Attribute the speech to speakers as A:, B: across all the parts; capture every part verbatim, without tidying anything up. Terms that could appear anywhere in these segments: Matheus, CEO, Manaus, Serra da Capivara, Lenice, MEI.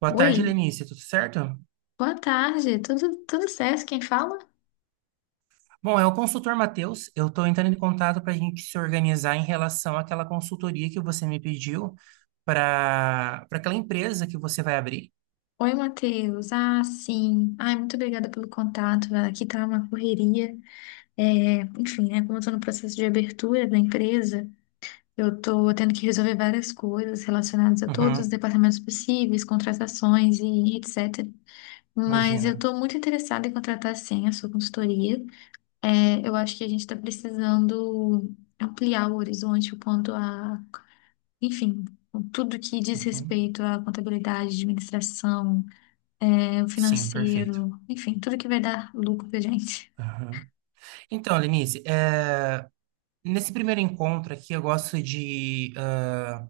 A: Boa
B: Oi,
A: tarde, Lenice. Tudo certo?
B: boa tarde, tudo, tudo certo? Quem fala?
A: Bom, é o consultor Matheus. Eu estou entrando em contato para a gente se organizar em relação àquela consultoria que você me pediu para para aquela empresa que você vai abrir.
B: Oi, Matheus. Ah, sim. Ai, muito obrigada pelo contato. Ah, aqui tá uma correria. É, enfim, né? Como eu tô no processo de abertura da empresa, eu tô tendo que resolver várias coisas relacionadas a todos os
A: Uhum,
B: departamentos possíveis, contratações e etcetera. Mas eu
A: imagina.
B: tô muito interessada em contratar, sim, a sua consultoria. É, eu acho que a gente está precisando ampliar o horizonte quanto a, enfim, com tudo que diz
A: Uhum.
B: respeito à contabilidade, administração, é, o
A: Sim, perfeito.
B: financeiro, enfim, tudo que vai dar lucro pra gente.
A: Uhum. Então, Lenice, é, nesse primeiro encontro aqui, eu gosto de ah,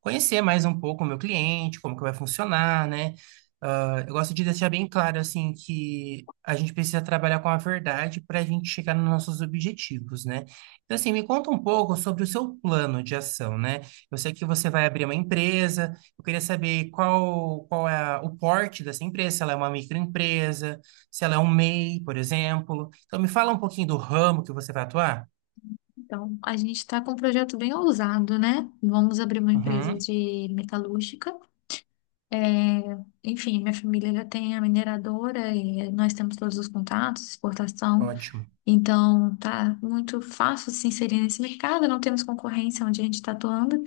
A: conhecer mais um pouco o meu cliente, como que vai funcionar, né? Ah, eu gosto de deixar bem claro, assim, que a gente precisa trabalhar com a verdade para a gente chegar nos nossos objetivos, né? Então, assim, me conta um pouco sobre o seu plano de ação, né? Eu sei que você vai abrir uma empresa, eu queria saber qual, qual é a- o porte dessa empresa, se ela é uma microempresa, se ela é um M E I, por exemplo. Então, me fala um pouquinho do ramo que você vai atuar.
B: Então, a gente está com um projeto bem ousado, né? Vamos abrir uma empresa
A: Uhum.
B: de metalúrgica. É, enfim, minha família já tem a mineradora e nós temos todos os contatos, exportação.
A: Ótimo,
B: Então, tá muito fácil se inserir nesse mercado, não temos concorrência onde a gente está atuando.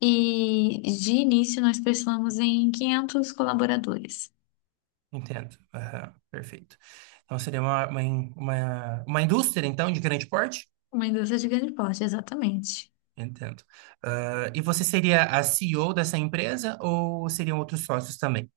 B: E de início nós pensamos em quinhentos colaboradores.
A: entendo. Aham, perfeito. Então seria uma, uma, in- uma, uma indústria, então, de grande porte?
B: Uma indústria de grande porte, exatamente.
A: Entendo. Ah, e você seria a C E O dessa empresa ou seriam outros sócios também?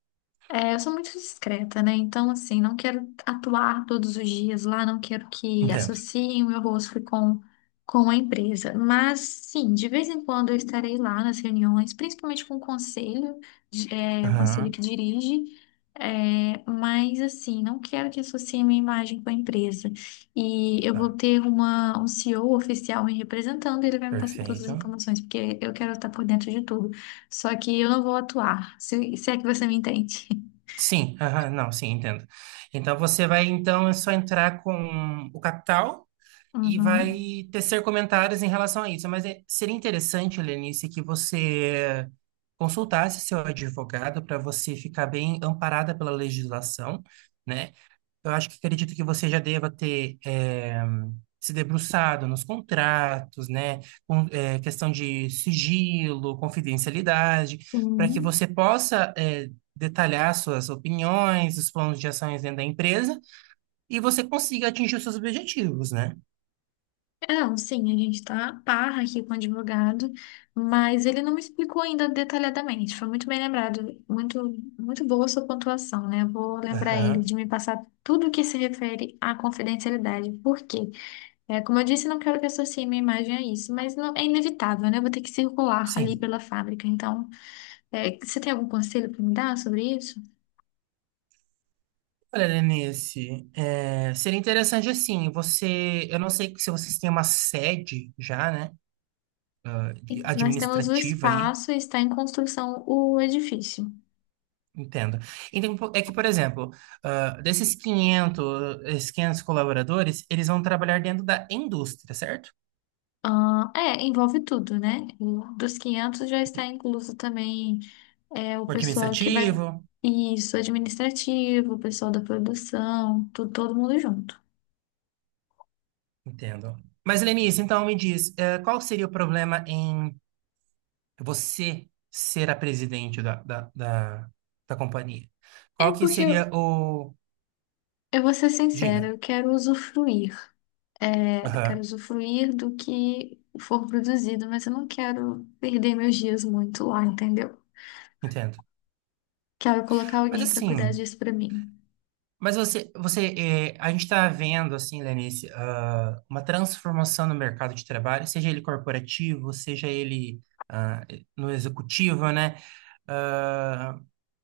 B: É, eu sou muito discreta, né? Então, assim, não quero atuar todos os dias lá, não quero que
A: Entendo.
B: associem o meu rosto com, com a empresa. Mas, sim, de vez em quando eu estarei lá nas reuniões, principalmente com o conselho, de- é, o conselho
A: Aham,
B: que dirige. É, mas, assim, não quero que associem minha imagem com a empresa. E eu vou
A: tá,
B: ter uma, um C E O oficial me representando, ele vai me passar todas as
A: perfeito.
B: informações, porque eu quero estar por dentro de tudo. Só que eu não vou atuar, se, se é que você me entende.
A: Sim, aham, não, sim, entendo. Então você vai, então, é só entrar com o capital e
B: Uhum.
A: vai tecer comentários em relação a isso. Mas é- seria interessante, Lenice, que você consultasse seu advogado para você ficar bem amparada pela legislação, né? Eu acho que acredito que você já deva ter eh, se debruçado nos contratos, né? Com, eh, questão de sigilo, confidencialidade, para que
B: Uhum.
A: você possa eh, detalhar suas opiniões, os planos de ações dentro da empresa e você consiga atingir os seus objetivos, né?
B: É, não, sim, a gente tá parra aqui com o advogado, mas ele não me explicou ainda detalhadamente. Foi muito bem lembrado, muito, muito boa a sua pontuação, né? Vou lembrar ele
A: Aham.
B: de me passar tudo que se refere à confidencialidade. Por quê? É, como eu disse, não quero que associe minha imagem a isso, mas não, é inevitável, né? Eu vou ter que circular ali
A: Sim.
B: pela fábrica. Então, é, você tem algum conselho para me dar sobre isso?
A: Olha, Lenice, é, seria interessante assim, você, eu não sei se vocês têm uma sede já, né, ah,
B: E
A: de-
B: nós temos o
A: administrativa aí,
B: espaço e está em construção o edifício.
A: entendo. Então, po- é que, por exemplo, ah, desses quinhentos esses quinhentos colaboradores, eles vão trabalhar dentro da indústria, certo?
B: Ah, é, envolve tudo, né? O- Dos quinhentos já está
A: Entendi.
B: incluso também é, o
A: O
B: pessoal que vai.
A: administrativo,
B: Isso, administrativo, o pessoal da produção, tu- todo mundo junto.
A: entendo. Mas, Lenice, então me diz, eh, qual seria o problema em você ser a presidente da, da, da da companhia?
B: É
A: Qual que
B: porque eu,
A: seria o...
B: Eu vou ser sincera,
A: Diga.
B: eu quero usufruir. É, eu quero
A: Aham,
B: usufruir do que for produzido, mas eu não quero perder meus dias muito lá, entendeu?
A: entendo.
B: Quero colocar
A: Mas
B: alguém para cuidar
A: assim,
B: disso para mim.
A: mas você, você eh, a gente está vendo, assim, Lenice, ah, uma transformação no mercado de trabalho, seja ele corporativo, seja ele ah, no executivo, né? Ah,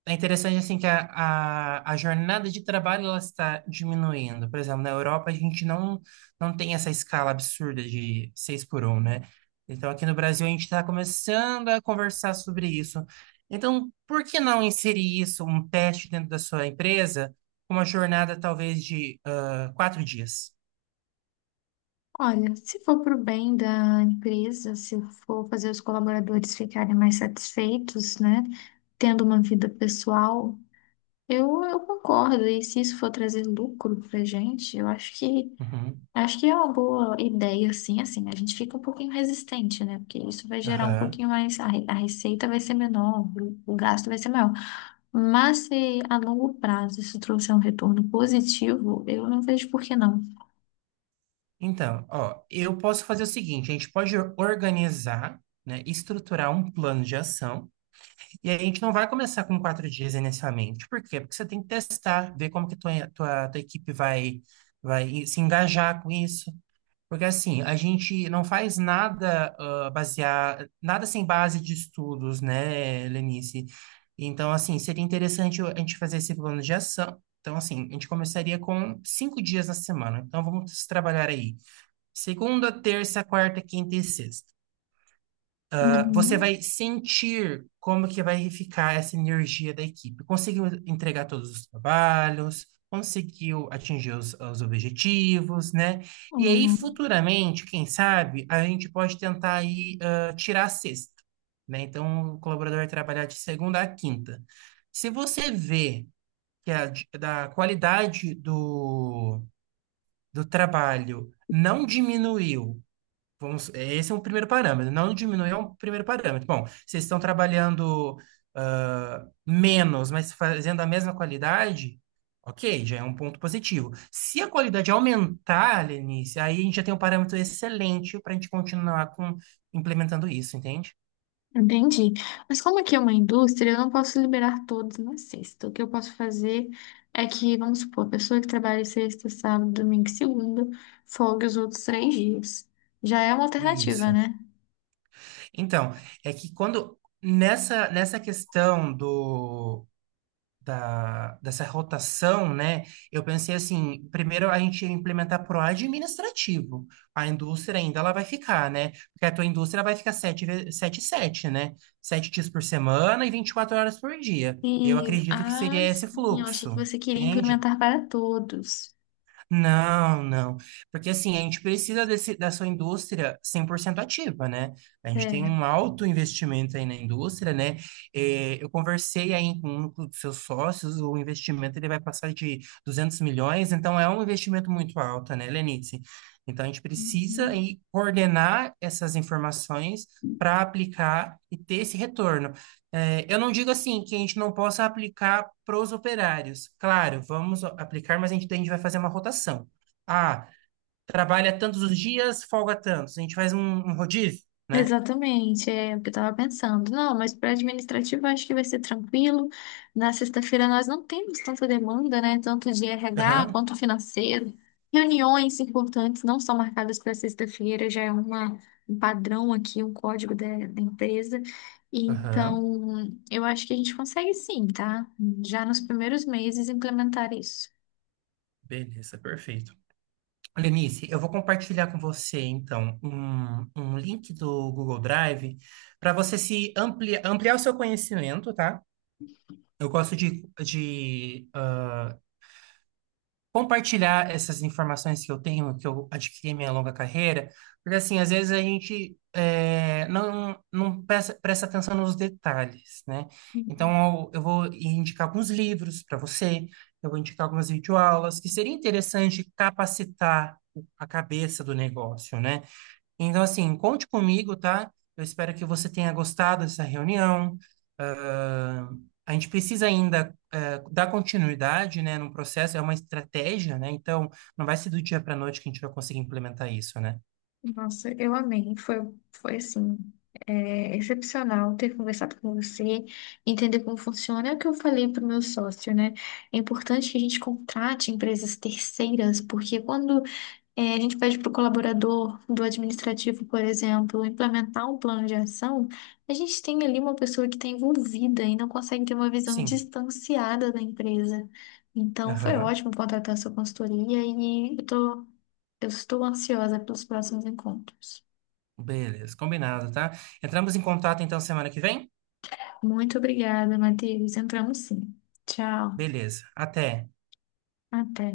A: É interessante, assim, que a, a, a jornada de trabalho ela está diminuindo. Por exemplo, na Europa a gente não, não tem essa escala absurda de seis por um, né? Então, aqui no Brasil a gente está começando a conversar sobre isso. Então, por que não inserir isso, um teste dentro da sua empresa? Uma jornada talvez de ah, quatro dias.
B: Olha, se for para o bem da empresa, se for fazer os colaboradores ficarem mais satisfeitos, né, tendo uma vida pessoal, eu, eu concordo. E se isso for trazer lucro para gente, eu acho que
A: Uhum.
B: acho que é uma boa ideia, assim, assim. A gente fica um pouquinho resistente, né, porque isso vai gerar um
A: Aham.
B: pouquinho mais a, re- a receita vai ser menor, o, o gasto vai ser maior. Mas se a longo prazo isso trouxer um retorno positivo, eu não vejo por que não.
A: Então, ó, eu posso fazer o seguinte: a gente pode organizar, né, estruturar um plano de ação, e aí a gente não vai começar com quatro dias inicialmente. Por quê? Porque você tem que testar, ver como que tua, tua, tua equipe vai, vai se engajar com isso. Porque assim, a gente não faz nada ah, basear, nada sem base de estudos, né, Lenice? Então, assim, seria interessante a gente fazer esse plano de ação. Então, assim, a gente começaria com cinco dias na semana. Então, vamos trabalhar aí. Segunda, terça, quarta, quinta e sexta. Você
B: Uhum,
A: vai sentir como que vai ficar essa energia da equipe. Conseguiu entregar todos os trabalhos, conseguiu atingir os, os objetivos, né? E aí,
B: uhum.
A: futuramente, quem sabe, a gente pode tentar aí, ah, tirar a sexta, né? Então, o colaborador vai trabalhar de segunda a quinta. Se você vê que a d- da qualidade do, do trabalho não diminuiu, vamos, é, esse é um primeiro parâmetro. Não diminuir é um primeiro parâmetro. Bom, vocês estão trabalhando ah, menos, mas fazendo a mesma qualidade, ok, já é um ponto positivo. Se a qualidade aumentar, Lenice, aí a gente já tem um parâmetro excelente para a gente continuar com, implementando isso, entende?
B: Entendi. Mas como aqui é uma indústria, eu não posso liberar todos na sexta. O que eu posso fazer é que, vamos supor, a pessoa que trabalha sexta, sábado, domingo e segunda, folgue os outros três dias. Já é uma alternativa,
A: Isso.
B: né?
A: Então, é que quando nessa, nessa questão do da, dessa rotação, né? Eu pensei assim, primeiro a gente ia implementar pro administrativo. A indústria ainda ela vai ficar, né? Porque a tua indústria vai ficar sete, ve- sete, 7, né? Sete dias por semana e vinte e quatro horas por dia. Eu
B: E,
A: acredito que
B: ah,
A: seria esse
B: sim, eu achei que
A: fluxo,
B: você queria
A: entende?
B: implementar para todos.
A: Não, não. Porque assim, a gente precisa desse, dessa indústria cem por cento ativa, né? A gente tem
B: É.
A: um alto investimento aí na indústria, né? Eh, eu conversei aí com um dos seus sócios, o investimento ele vai passar de duzentos milhões, então é um investimento muito alto, né, Lenice? Então a gente precisa
B: Uhum.
A: aí coordenar essas informações para aplicar e ter esse retorno. É, eu não digo assim que a gente não possa aplicar pros operários. Claro, vamos aplicar, mas a gente, a gente vai fazer uma rotação. Ah, Trabalha tantos os dias, folga tantos. A gente faz um, um rodízio, né?
B: Exatamente, é o que eu estava pensando. Não, mas para administrativo eu acho que vai ser tranquilo. Na sexta-feira nós não temos tanta demanda, né? Tanto de R H
A: Aham,
B: quanto financeiro. Reuniões importantes não são marcadas para sexta-feira, já é uma, um padrão aqui, um código da, da empresa.
A: aham.
B: Então, eu acho que a gente consegue sim, tá? Já nos primeiros meses implementar isso.
A: Beleza, perfeito. Lenice, eu vou compartilhar com você, então, um, um link do Google Drive para você se amplia, ampliar o seu conhecimento, tá? Eu gosto de, de ah, compartilhar essas informações que eu tenho, que eu adquiri em minha longa carreira, porque assim, às vezes a gente é, não, não presta, presta atenção nos detalhes, né? Então, eu, eu vou indicar alguns livros para você, eu vou indicar algumas videoaulas, que seria interessante capacitar o- a cabeça do negócio, né? Então, assim, conte comigo, tá? Eu espero que você tenha gostado dessa reunião. Ah, a gente precisa ainda, eh, dar continuidade, né, no processo, é uma estratégia, né? Então, não vai ser do dia para noite que a gente vai conseguir implementar isso, né?
B: Nossa, eu amei. Foi, foi assim, é, excepcional ter conversado com você, entender como funciona. É o que eu falei para o meu sócio, né? É importante que a gente contrate empresas terceiras, porque quando é, a gente pede para o colaborador do administrativo, por exemplo, implementar um plano de ação, a gente tem ali uma pessoa que está envolvida e não consegue ter uma visão
A: Sim.
B: distanciada da empresa. Então, foi
A: Aham.
B: ótimo contratar sua consultoria e eu tô, eu estou ansiosa pelos próximos encontros.
A: Beleza, combinado, tá? Entramos em contato então semana que vem?
B: Muito obrigada, Matheus. Entramos sim. Tchau.
A: Beleza. Até.
B: Até.